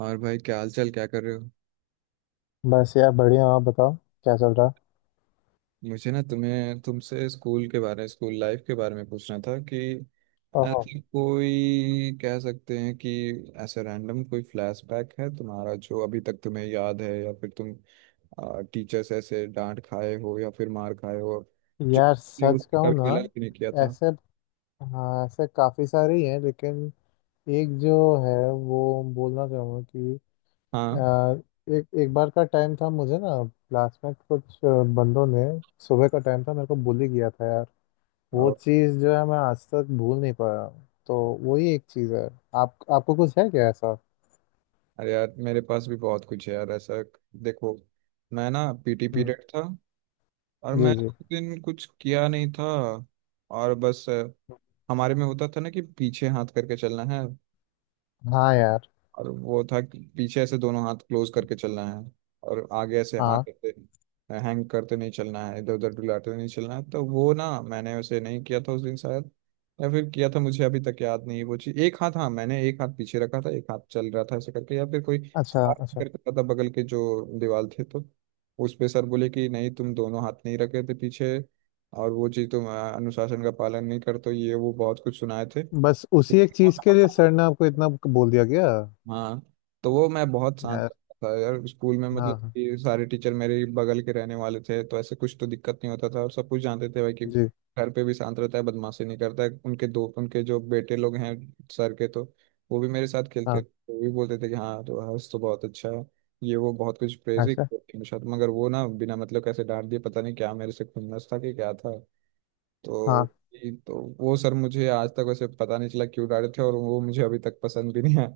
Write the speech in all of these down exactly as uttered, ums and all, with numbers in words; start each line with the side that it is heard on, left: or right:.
right: और भाई, क्या हाल चाल, क्या कर रहे हो?
left: बस यार, बढ़िया हूँ। आप बताओ, क्या चल रहा है।
right: मुझे ना तुम्हें तुमसे स्कूल के बारे में, स्कूल लाइफ के बारे में पूछना था कि
left: ओहो।
right: ऐसी कोई, कह सकते हैं कि ऐसा रैंडम कोई फ्लैशबैक है तुम्हारा जो अभी तक तुम्हें याद है, या फिर तुम टीचर्स ऐसे डांट खाए हो या फिर मार खाए हो, जो
left: यार,
right: तुमने उस
left: सच
right: पे
left: कहूँ
right: कभी गलत भी नहीं किया
left: ना,
right: था।
left: ऐसे हाँ, ऐसे काफ़ी सारे ही हैं लेकिन। एक जो है, वो बोलना चाहूँगा कि
right: हाँ।
left: आ, एक एक बार का टाइम था। मुझे ना क्लास में कुछ आ, बंदों ने, सुबह का टाइम था, मेरे को bully किया था यार। वो
right: और
left: चीज़ जो है मैं आज तक भूल नहीं पाया। तो वही एक चीज़ है। आप आपको कुछ है क्या ऐसा।
right: अरे यार, मेरे पास भी बहुत कुछ है यार ऐसा। देखो, मैं ना पी टी
left: हम्म।
right: पीरियड था, और
left: जी
right: मैं
left: जी।
right: उस दिन कुछ किया नहीं था, और बस हमारे में होता था ना कि पीछे हाथ करके चलना है।
left: हाँ यार।
right: और वो था कि पीछे ऐसे दोनों हाथ क्लोज करके चलना है, और आगे ऐसे
left: हाँ।
right: हाथ ऐसे हैंग करते नहीं चलना है, इधर उधर डुलाते नहीं चलना है। तो वो ना मैंने वैसे नहीं किया था उस दिन शायद, या फिर किया था, मुझे अभी तक याद नहीं है वो चीज। एक हाथ, हाँ, मैंने एक हाथ पीछे रखा था, एक हाथ चल रहा था ऐसे करके, या फिर कोई
left: अच्छा
right: सर करके
left: अच्छा।
right: रखा था बगल के जो दीवार थे, तो उस पे सर बोले कि नहीं, तुम दोनों हाथ नहीं रखे थे पीछे, और वो चीज तुम अ, अनुशासन का पालन नहीं करते हो, ये वो बहुत कुछ सुनाए थे।
left: बस उसी एक चीज के लिए सर ने आपको इतना बोल दिया गया?
right: हाँ। तो वो मैं बहुत शांत
left: यार।
right: करता था यार स्कूल में, मतलब
left: हाँ हाँ,
right: कि सारे टीचर मेरे बगल के रहने वाले थे, तो ऐसे कुछ तो दिक्कत नहीं होता था, और सब कुछ जानते थे भाई कि
left: जी।
right: घर पे भी शांत रहता है, बदमाशी नहीं करता है। उनके दो, उनके जो बेटे लोग हैं सर के, तो वो भी मेरे साथ खेलते
left: हाँ।
right: थे। वो भी बोलते थे कि हाँ तो हर्ष तो बहुत अच्छा है, ये वो बहुत कुछ प्रेज ही
left: अच्छा।
right: करते हैं। शायद मगर वो ना बिना मतलब कैसे डांट दिए, पता नहीं क्या मेरे से खुन्नस था कि क्या था।
left: हाँ।
right: तो ये- तो वो सर मुझे आज तक वैसे पता नहीं चला क्यों डांटे थे, और वो मुझे अभी तक पसंद भी नहीं आया।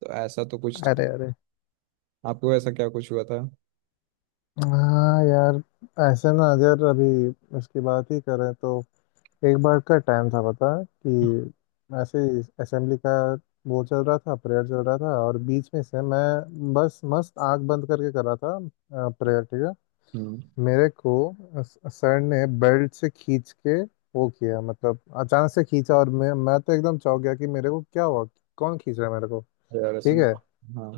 right: तो ऐसा तो कुछ था।
left: अरे अरे।
right: आपको ऐसा क्या कुछ हुआ था?
left: हाँ यार, ऐसे ना यार, अभी उसकी बात ही करें तो, एक बार का टाइम था, पता है कि ऐसे ही असेंबली का वो चल रहा था, प्रेयर चल रहा था, और बीच में से मैं बस मस्त आंख बंद करके कर रहा था प्रेयर, ठीक है।
right: हम्म।
left: मेरे को अस- सर ने बेल्ट से खींच के वो किया, मतलब अचानक से खींचा और मैं मैं तो एकदम चौंक गया कि मेरे को क्या हुआ, कौन खींच रहा है मेरे को।
right: यार, ऐसा
left: ठीक है।
right: तो। हाँ।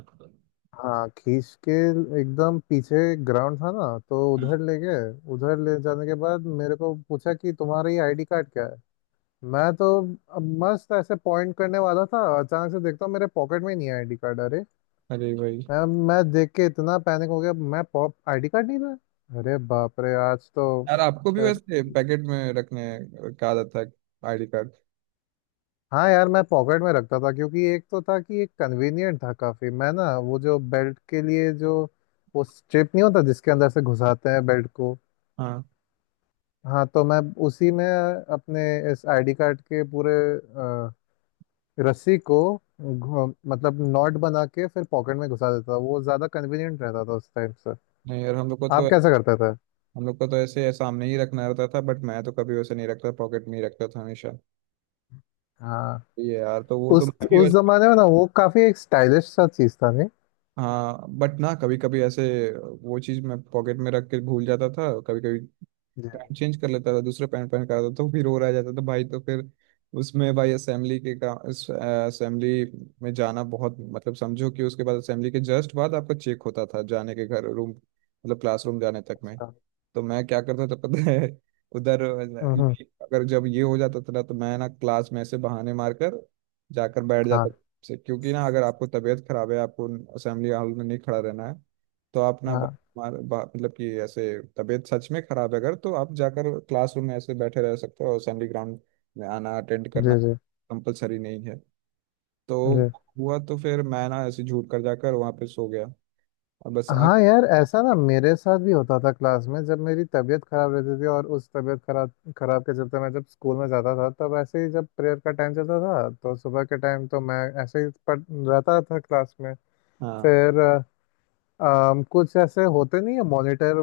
left: हाँ, खींच के एकदम पीछे। ग्राउंड था ना तो उधर ले गए। उधर ले जाने के बाद मेरे को पूछा कि तुम्हारा ये आईडी कार्ड क्या है। मैं तो अब मस्त ऐसे पॉइंट करने वाला था, अचानक से देखता हूँ मेरे पॉकेट में नहीं है आईडी कार्ड। अरे!
right: अरे भाई।
left: मैं मैं देख के इतना पैनिक हो गया, मैं पॉप आईडी कार्ड नहीं था, अरे बाप रे, आज तो।
right: यार, आपको भी वैसे
left: फिर।
right: पैकेट में रखने का आदत था आई डी कार्ड?
left: हाँ यार, मैं पॉकेट में रखता था क्योंकि एक तो था कि एक कन्वीनियंट था काफी। मैं ना वो जो बेल्ट के लिए जो, वो स्ट्रिप नहीं होता जिसके अंदर से घुसाते हैं बेल्ट को।
right: हाँ।
left: हाँ, तो मैं उसी में अपने इस आईडी कार्ड के पूरे अ, रस्सी को घु- मतलब नॉट बना के फिर पॉकेट में घुसा देता था। वो ज्यादा कन्वीनियंट रहता था उस टाइम से।
right: नहीं यार, हम लोग को
left: आप
right: तो
left: कैसे करते थे?
right: हम लोग को तो ऐसे सामने ही रखना रहता था, बट मैं तो कभी वैसे नहीं रखता, पॉकेट में ही रखता था हमेशा।
left: हाँ,
right: ये यार, तो वो तो
left: उस
right: मैं भी
left: उस
right: वैसे।
left: जमाने में ना वो काफी एक स्टाइलिश सा चीज था नहीं।
right: हाँ बट ना, कभी कभी ऐसे वो चीज़ मैं पॉकेट में रख के भूल जाता था कभी कभी।
left: जी।
right: पैंट चेंज कर लेता था, दूसरा पैंट पहन कर आता था, तो फिर वो रह जाता था भाई, तो फिर उसमें भाई असेंबली के का असेंबली में जाना बहुत मतलब, समझो कि उसके बाद असेंबली के जस्ट बाद आपका चेक होता था जाने के, घर रूम मतलब क्लासरूम जाने तक में।
left: अच्छा।
right: तो मैं क्या करता था पता है? उधर,
left: हम्म हम्म।
right: अगर जब ये हो जाता था ना तो मैं ना क्लास में ऐसे बहाने मारकर जाकर बैठ जाता
left: हाँ
right: से, क्योंकि ना अगर आपको तबीयत खराब है, आपको असेंबली हॉल में नहीं खड़ा रहना है। तो आप ना बा-
left: हाँ।
right: मार बा- मतलब कि ऐसे, तबीयत सच में खराब है अगर तो आप जाकर क्लासरूम में ऐसे बैठे रह सकते हो, और असेंबली ग्राउंड में आना, अटेंड करना
left: जी जी
right: कंपलसरी नहीं है। तो
left: जी।
right: हुआ, तो फिर मैं ना ऐसे झूठ कर जाकर वहां पे सो गया, और बस आ,
left: हाँ यार, ऐसा ना मेरे साथ भी होता था। क्लास में जब मेरी तबीयत खराब रहती थी और उस तबीयत खराब खराब के चलते मैं जब स्कूल में जाता था, तब ऐसे ही जब प्रेयर का टाइम चलता था तो सुबह के टाइम, तो मैं ऐसे ही पढ़ रहता था क्लास में।
right: हाँ।
left: फिर अ, अम, कुछ ऐसे होते नहीं है मॉनिटर,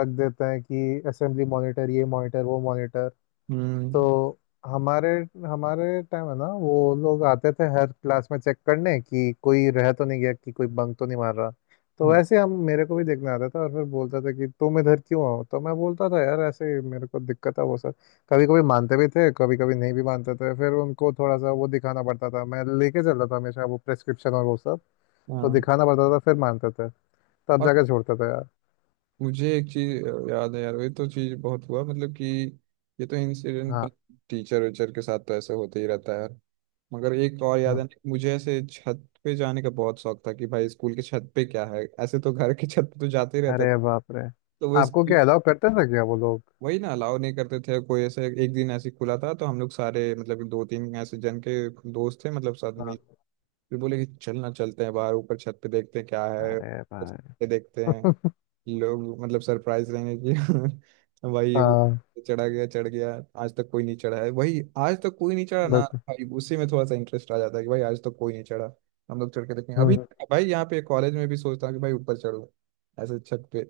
left: रख देते हैं कि असेंबली मॉनिटर, ये मॉनिटर, वो मॉनिटर।
right: हम्म।
left: तो हमारे हमारे टाइम है ना, वो लोग आते थे हर क्लास में चेक करने कि कोई रह तो नहीं गया, कि कोई बंक तो नहीं मार रहा। तो
right: हाँ।
left: वैसे हम, मेरे को भी देखने आता था और फिर बोलता था कि तुम इधर क्यों आओ, तो मैं बोलता था यार ऐसे ही मेरे को दिक्कत है वो सर। कभी कभी मानते भी थे, कभी कभी नहीं भी मानते थे। फिर उनको थोड़ा सा वो दिखाना पड़ता था। मैं लेके चलता था हमेशा वो प्रेस्क्रिप्शन और वो सब। तो
right: हाँ।
left: दिखाना पड़ता था, फिर मानते थे, तब
right: और
left: जाके छोड़ते थे यार।
right: मुझे एक चीज याद है यार, ये तो चीज बहुत हुआ, मतलब कि ये तो इंसिडेंट
left: हाँ
right: टीचर वीचर के साथ तो ऐसे होते ही रहता है यार। मगर एक और याद
left: हाँ।
right: है मुझे, ऐसे छत पे जाने का बहुत शौक था, कि भाई स्कूल के छत पे क्या है, ऐसे तो घर के छत पे तो जाते ही रहता था।
left: अरे बाप रे,
right: तो वो
left: आपको
right: स्कूल,
left: क्या अलाउ करते थे क्या वो लोग?
right: वही ना, अलाउ नहीं करते थे कोई, ऐसे एक दिन ऐसे खुला था, तो हम लोग सारे, मतलब दो तीन ऐसे जन के दोस्त थे, मतलब साथ में,
left: हाँ।
right: फिर बोले कि चलना चलते हैं बाहर ऊपर छत पे, देखते हैं क्या है।
left: अरे
right: बस,
left: भाई।
right: ये देखते हैं, लोग मतलब सरप्राइज रहेंगे कि भाई ये वो
left: हाँ।
right: चढ़ा गया चढ़ गया। आज तक कोई नहीं चढ़ा है, वही, आज तक कोई नहीं चढ़ा ना।
left: बिल्कुल।
right: भाई उसी में थोड़ा सा इंटरेस्ट आ जाता है कि भाई आज तक कोई नहीं चढ़ा, हम लोग चढ़ के देखेंगे
left: हम्म
right: अभी।
left: हम्म।
right: भाई यहाँ पे कॉलेज में भी सोचता हूँ कि भाई ऊपर चढ़ूँ, ऐसे छत पे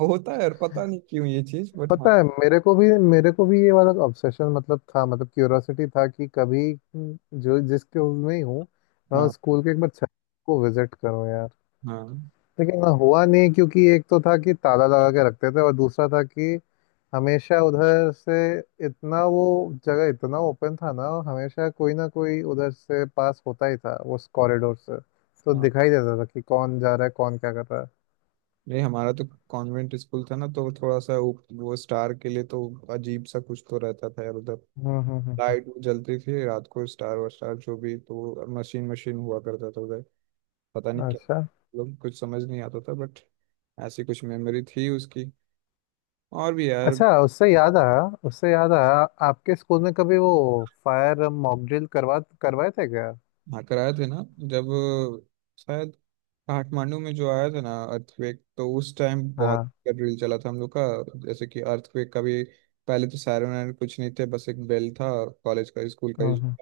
right: होता है, और पता नहीं क्यों ये चीज, बट हाँ।
left: पता है, मेरे को भी मेरे को भी ये वाला ऑब्सेशन मतलब था, मतलब क्यूरोसिटी था कि कभी, हम्म, जो जिस स्कूल में ही हूँ मैं,
right: हाँ।
left: उस स्कूल के एक बार छत को विजिट करूँ यार।
right: हाँ।
left: लेकिन हाँ, हुआ नहीं क्योंकि एक तो था कि ताला लगा के रखते थे, और दूसरा था कि हमेशा उधर से, इतना वो जगह इतना ओपन था ना, और हमेशा कोई ना कोई उधर से पास होता ही था उस कॉरिडोर से। तो
right: हाँ।
left: दिखाई देता था कि कौन जा रहा है, कौन क्या कर रहा है।
right: नहीं हमारा तो कॉन्वेंट स्कूल था ना, तो थोड़ा सा वो, वो स्टार के लिए तो अजीब सा कुछ तो रहता था यार उधर।
left: हम्म हम्म हम्म।
right: लाइट वो जलती थी रात को, स्टार वार जो भी, तो मशीन मशीन हुआ करता था उधर, पता नहीं क्या
left: अच्छा
right: लोग, कुछ समझ नहीं आता था बट ऐसी कुछ मेमोरी थी उसकी और भी यार।
left: अच्छा। उससे याद आया उससे याद आया आपके स्कूल में कभी वो फायर मॉक ड्रिल करवा करवाए थे क्या?
right: हाँ, कराए थे ना जब शायद काठमांडू में जो आया था ना अर्थक्वेक, तो उस टाइम बहुत
left: हाँ।
right: ड्रिल चला था हम लोग का। जैसे कि अर्थक्वेक का भी पहले तो सायरन वायरन कुछ नहीं थे, बस एक बेल था, कॉलेज का, स्कूल का ही।
left: हम्म हम्म।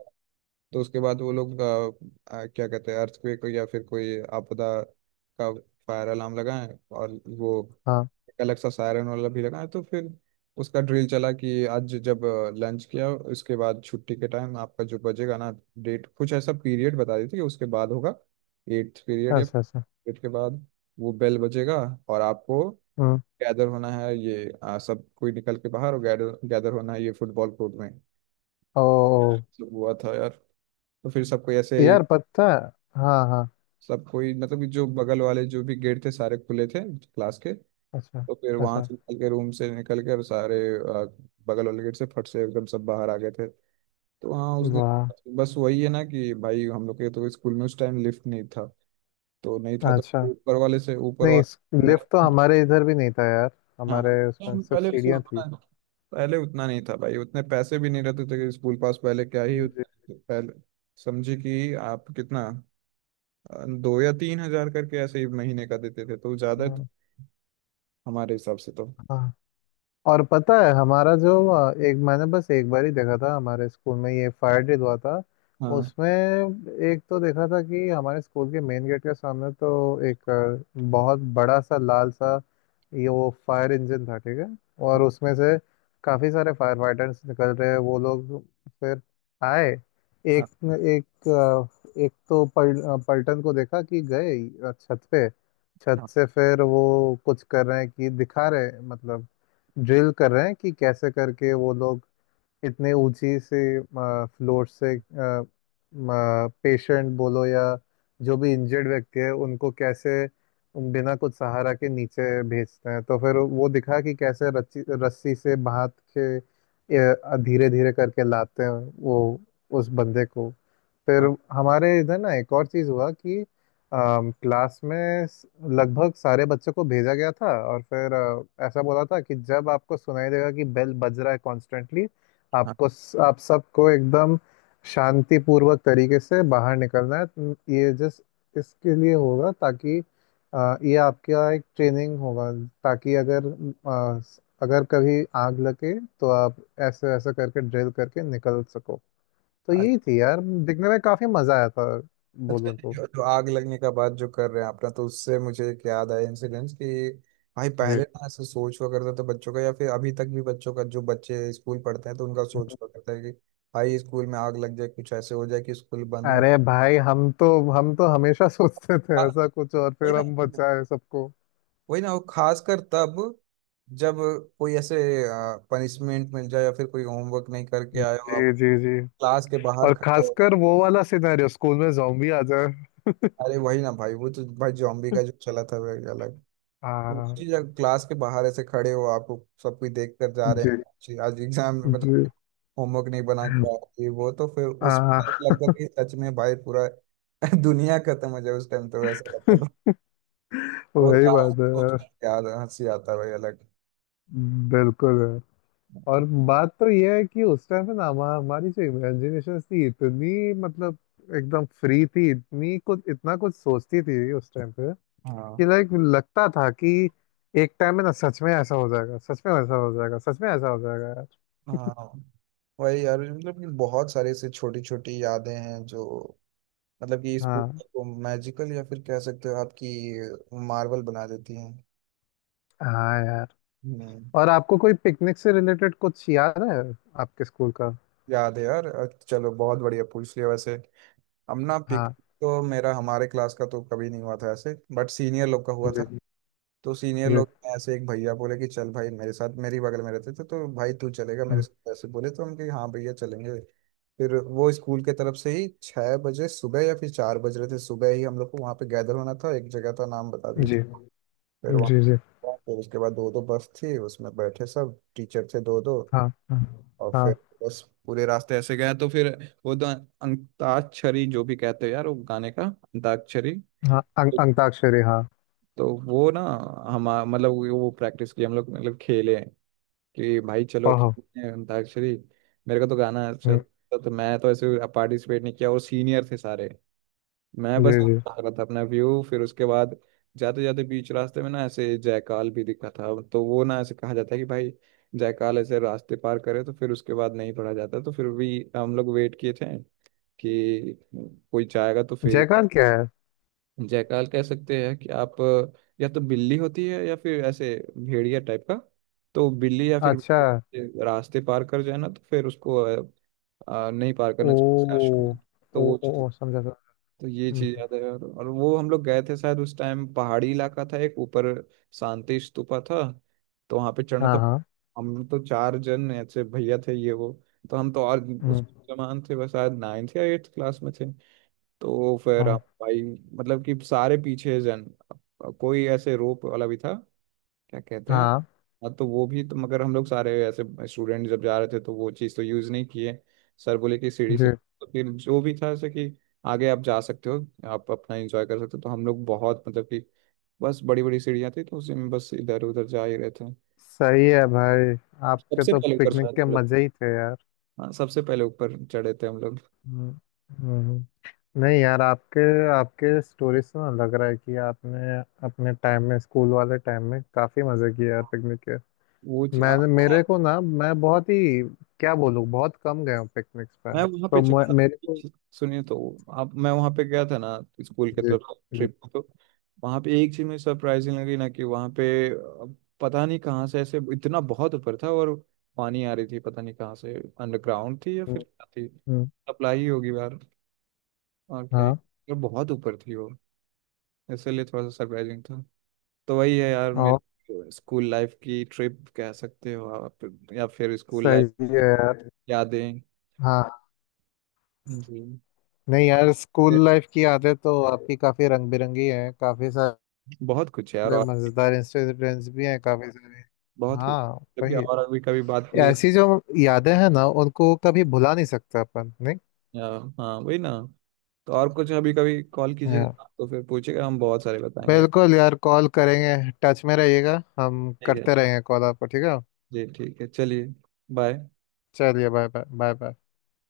right: तो उसके बाद वो लोग अ, अ, क्या कहते हैं, अर्थक्वेक या फिर कोई आपदा का फायर अलार्म लगाएं, और वो
left: हाँ।
right: एक अलग सा सायरन वाला भी लगाएं। तो फिर उसका ड्रिल चला कि आज जब लंच किया उसके बाद, छुट्टी के टाइम आपका जो बजेगा ना, डेट कुछ ऐसा, पीरियड बता दी थी कि उसके बाद होगा, एट्थ पीरियड या
left: अच्छा अच्छा।
right: पीरियड के बाद वो बेल बजेगा, और आपको
left: हम्म।
right: गैदर होना है, ये आ, सब कोई निकल के बाहर, और गैदर गैदर होना है ये फुटबॉल कोर्ट में।
left: ओ
right: सब हुआ था यार। तो फिर सबको ऐसे ही,
left: यार, पता है। हाँ हाँ।
right: सब कोई, मतलब कि जो बगल वाले जो भी गेट थे सारे खुले थे क्लास के, तो
left: अच्छा
right: फिर वहां
left: अच्छा।
right: से निकल के, रूम से निकल के, और सारे अ, बगल वाले गेट से फट से एकदम सब बाहर आ गए थे। तो हाँ उस
left: वाह।
right: दिन बस, वही है ना कि भाई हम लोग के तो स्कूल में उस टाइम लिफ्ट नहीं था। तो नहीं था, तो
left: अच्छा।
right: ऊपर वाले से ऊपर
left: नहीं,
right: वाला मेरा।
left: लिफ्ट तो हमारे इधर भी नहीं था यार।
right: हाँ,
left: हमारे उसमें
right: हम
left: सिर्फ
right: पहले उससे
left: सीढ़ियाँ थी।
right: उतना पहले उतना नहीं था भाई, उतने पैसे भी नहीं रहते थे, कि स्कूल पास पहले क्या ही
left: जी।
right: उत- पहले समझे कि आप कितना अ, दो या तीन हजार करके ऐसे ही महीने का देते थे, तो ज्यादा
left: हाँ
right: हमारे हिसाब से तो।
left: हाँ। और पता है हमारा जो अ, एक, मैंने बस एक बार ही देखा था हमारे स्कूल में, ये फायर डे हुआ था।
right: हाँ।
left: उसमें एक तो देखा था कि हमारे स्कूल के मेन गेट के सामने तो एक अ, बहुत बड़ा सा लाल सा ये वो फायर इंजन था, ठीक है। और
right: हाँ।
left: उसमें से काफी सारे फायर फाइटर्स निकल रहे हैं वो लोग। फिर आए।
right: हाँ।
left: एक एक अ, एक तो पल, अ, पलटन को देखा कि गए अ, छत पे। छत
right: हाँ।
left: से फिर वो कुछ कर रहे हैं कि दिखा रहे हैं, मतलब ड्रिल कर रहे हैं कि कैसे करके वो लोग इतने ऊंची से, फ्लोर से, पेशेंट बोलो या जो भी इंजर्ड व्यक्ति है उनको कैसे बिना कुछ सहारा के नीचे भेजते हैं। तो फिर वो दिखा कि कैसे रस्सी रस्सी से बांध के धीरे धीरे करके लाते हैं वो उस बंदे को। फिर।
right: हाँ।
left: हमारे इधर ना एक और चीज़ हुआ कि क्लास में स- लगभग सारे बच्चों को भेजा गया था, और फिर अ, ऐसा बोला था कि जब आपको सुनाई देगा कि बेल बज रहा है कॉन्स्टेंटली,
right: हाँ।
left: आपको आप सबको एकदम शांतिपूर्वक तरीके से बाहर निकलना है। ये जस्ट इसके लिए होगा ताकि अ, ये आपका एक ट्रेनिंग होगा, ताकि अगर अ, अगर कभी आग लगे, तो आप ऐसे ऐसे करके ड्रिल करके निकल सको। तो यही
right: आज-
left: थी यार। दिखने में काफी मजा आया था
right: अच्छा,
left: बोलूँ तो।
right: ये जो आग लगने का बात जो कर रहे हैं आपने, तो उससे मुझे एक याद आया इंसिडेंस कि भाई
left: जी।
right: पहले ना ऐसे सोच हुआ करता था बच्चों का, या फिर अभी तक भी बच्चों का, जो बच्चे स्कूल पढ़ते हैं तो उनका सोच हुआ करता है कि भाई स्कूल में आग लग जाए, कुछ ऐसे हो जाए कि स्कूल बंद।
left: अरे भाई, हम तो हम तो हमेशा सोचते
right: हाँ,
left: थे ऐसा कुछ, और
right: वही
left: फिर
right: ना,
left: हम
right: वही ना।
left: बचाए सबको।
right: वही ना, वो खासकर तब जब कोई ऐसे पनिशमेंट मिल जाए या फिर कोई होमवर्क नहीं करके आए हो आप,
left: जी जी जी।
right: क्लास के बाहर
left: और
right: खड़े हो।
left: खासकर वो वाला सिनेरियो, स्कूल में जॉम्बी आ जाए।
right: अरे वही ना भाई, वो तो भाई जॉम्बी का जो चला था वो एक अलग। वो
left: हाँ।
right: चीज अगर क्लास के बाहर ऐसे खड़े हो आपको, सब कुछ देख कर जा रहे
left: जी
right: हैं जी, आज एग्जाम में मतलब
left: जी।
right: होमवर्क नहीं बना के आए ये वो, तो फिर उस टाइम
left: हाँ।
right: लगता था कि सच में भाई पूरा दुनिया खत्म हो जाए, उस टाइम तो वैसा लगता था। वो
left: वही
right: तो आज
left: बात है
right: सोच के
left: यार।
right: याद हंसी आता है भाई अलग।
left: बिल्कुल है। और बात तो ये है कि उस टाइम पे ना, हमा- हमारी जो इमेजिनेशन थी इतनी, मतलब एकदम फ्री थी, इतनी कुछ इतना कुछ सोचती थी उस टाइम पे। कि
right: हाँ।
left: लाइक लगता था कि एक टाइम में ना सच में ऐसा हो जाएगा, सच में ऐसा हो जाएगा, सच में ऐसा हो जाएगा यार।
right: हाँ। वही यार, मतलब कि बहुत सारी ऐसी छोटी छोटी यादें हैं, जो मतलब कि स्कूल
left: हाँ
right: को मैजिकल, या फिर कह सकते हो आपकी मार्वल बना देती हैं।
left: हाँ यार।
right: हम्म।
left: और आपको कोई पिकनिक से रिलेटेड कुछ याद है आपके स्कूल का?
right: याद है यार, अ, चलो बहुत बढ़िया पूछ लिया वैसे। हम ना पिक
left: हाँ।
right: तो मेरा हमारे क्लास का तो कभी नहीं हुआ था ऐसे, बट सीनियर लोग का हुआ था।
left: जी
right: तो सीनियर
left: जी।
right: लोग में ऐसे एक भैया बोले कि चल भाई मेरे साथ, मेरी बगल में रहते थे तो भाई तू चलेगा मेरे
left: हुँ।
right: साथ, ऐसे बोले तो हम कि हाँ भैया चलेंगे। फिर वो स्कूल के तरफ से ही छः बजे सुबह या फिर चार बज रहे थे सुबह ही, हम लोग को वहाँ पे गैदर होना था, एक जगह का नाम बता दिए थे।
left: जी
right: फिर वहाँ
left: जी जी।
right: हुआ, फिर उसके बाद दो दो बस थी, उसमें बैठे सब टीचर थे दो दो।
left: हाँ हाँ।
right: और
left: हाँ
right: फिर बस पूरे रास्ते ऐसे गया, तो फिर वो तो अंताक्षरी जो भी कहते हो यार, वो गाने का अंताक्षरी,
left: हाँ। अं अंताक्षरी, हाँ।
right: तो वो ना हम, मतलब वो प्रैक्टिस की हम लोग, मतलब खेले कि भाई चलो
left: ओहो!
right: खेलते हैं अंताक्षरी। मेरे को तो गाना अच्छा
left: हुँ।
right: था, तो मैं तो ऐसे पार्टिसिपेट नहीं किया, और सीनियर थे सारे, मैं
left: जी
right: बस
left: जी।
right: बता रहा था अपना व्यू। फिर उसके बाद जाते जाते बीच रास्ते में ना ऐसे जायकाल भी दिखा था, तो वो ना ऐसे कहा जाता है कि भाई जायकाल ऐसे रास्ते पार करे तो फिर उसके बाद नहीं पढ़ा जाता, तो फिर भी हम लोग वेट किए थे कि कोई जाएगा तो फिर,
left: जयकार क्या है?
right: जायकाल कह सकते हैं कि आप या तो बिल्ली होती है, या फिर ऐसे भेड़िया टाइप का, तो बिल्ली या फिर
left: अच्छा।
right: भेड़िया रास्ते पार कर जाए ना, तो फिर उसको अ, अ, नहीं पार करना
left: ओह!
right: चाहिए। तो
left: ओ
right: वो,
left: ओ ओ, समझा समझा।
right: तो ये
left: हुँ।
right: चीज याद है यार, और वो हम लोग गए थे शायद, उस टाइम पहाड़ी इलाका था, एक ऊपर शांति स्तूपा था, तो वहां पे चढ़ना। तो
left: हाँ हाँ।
right: हम तो चार जन ऐसे भैया थे ये वो, तो हम तो और उस
left: हुँ।
right: जमान थे, बस शायद नाइन्थ या एट्थ क्लास में थे, तो फिर हम
left: हाँ
right: भाई, मतलब कि सारे पीछे जन, कोई ऐसे रोप वाला भी था, क्या कहते हैं।
left: हाँ।
right: हाँ तो वो भी तो, मगर हम लोग सारे ऐसे स्टूडेंट जब जा रहे थे तो वो चीज़ तो यूज़ नहीं किए। सर बोले कि सीढ़ी से,
left: जी।
right: तो फिर जो भी था ऐसे कि आगे आप जा सकते हो, आप अपना एंजॉय कर सकते हो, तो हम लोग बहुत मतलब कि बस बड़ी बड़ी सीढ़ियाँ थी, तो उसी में बस इधर उधर जा ही रहे थे।
left: सही है भाई, आपके
right: सबसे
left: तो
right: पहले ऊपर
left: पिकनिक
right: चढ़े थे
left: के
right: हम लोग,
left: मज़े ही थे यार।
right: हाँ सबसे पहले ऊपर चढ़े थे हम लोग।
left: हुँ हुँ हुँ। नहीं यार, आपके आपके स्टोरी से ना लग रहा है कि आपने अपने टाइम में, स्कूल वाले टाइम में काफ़ी मज़े किए यार पिकनिक के।
right: वो चीज़-
left: मैंने, मेरे को ना, मैं बहुत ही क्या बोलूँ, बहुत कम गया हूँ पिकनिक्स पे।
right: मैं वहां पे
left: तो मैं-
right: चला,
left: मेरे को।
right: सुनिए तो आप, मैं वहां पे गया था ना स्कूल के
left: जी
right: तरफ
left: जी।
right: ट्रिप, तो वहां पे एक चीज मुझे सरप्राइजिंग लगी ना कि वहां पे अ, पता नहीं कहाँ से, ऐसे इतना बहुत ऊपर था और पानी आ रही थी पता नहीं कहाँ से, अंडरग्राउंड थी या फिर
left: हम्म
right: क्या थी,
left: हम्म।
right: सप्लाई होगी यार और क्या ही,
left: हाँ,
right: और बहुत ऊपर थी वो, इसलिए थोड़ा सा सरप्राइजिंग था। तो वही है यार,
left: और
right: मेरी स्कूल लाइफ की ट्रिप कह सकते हो आप, या फिर स्कूल लाइफ
left: सही है यार।
right: यादें
left: हाँ।
right: जी।
left: नहीं यार, स्कूल लाइफ की यादें तो आपकी काफी रंग बिरंगी हैं, काफी सारे
right: बहुत कुछ है यार, और
left: मजेदार इंसिडेंट्स भी हैं काफी सारे।
right: बहुत कुछ।
left: हाँ,
right: जबकि,
left: वही।
right: और अभी कभी बात कीजिएगा तो,
left: ऐसी जो यादें हैं ना, उनको कभी भुला नहीं सकते अपन, नहीं।
right: या हाँ वही ना। तो और कुछ अभी कभी कॉल
left: हाँ।
right: कीजिएगा तो फिर पूछिएगा, हम बहुत सारे बताएंगे।
left: बिल्कुल यार, कॉल करेंगे। टच में रहिएगा, हम
right: ठीक है।
left: करते रहेंगे कॉल आपको, ठीक है।
right: जी ठीक है चलिए बाय।
left: चलिए, बाय बाय बाय बाय।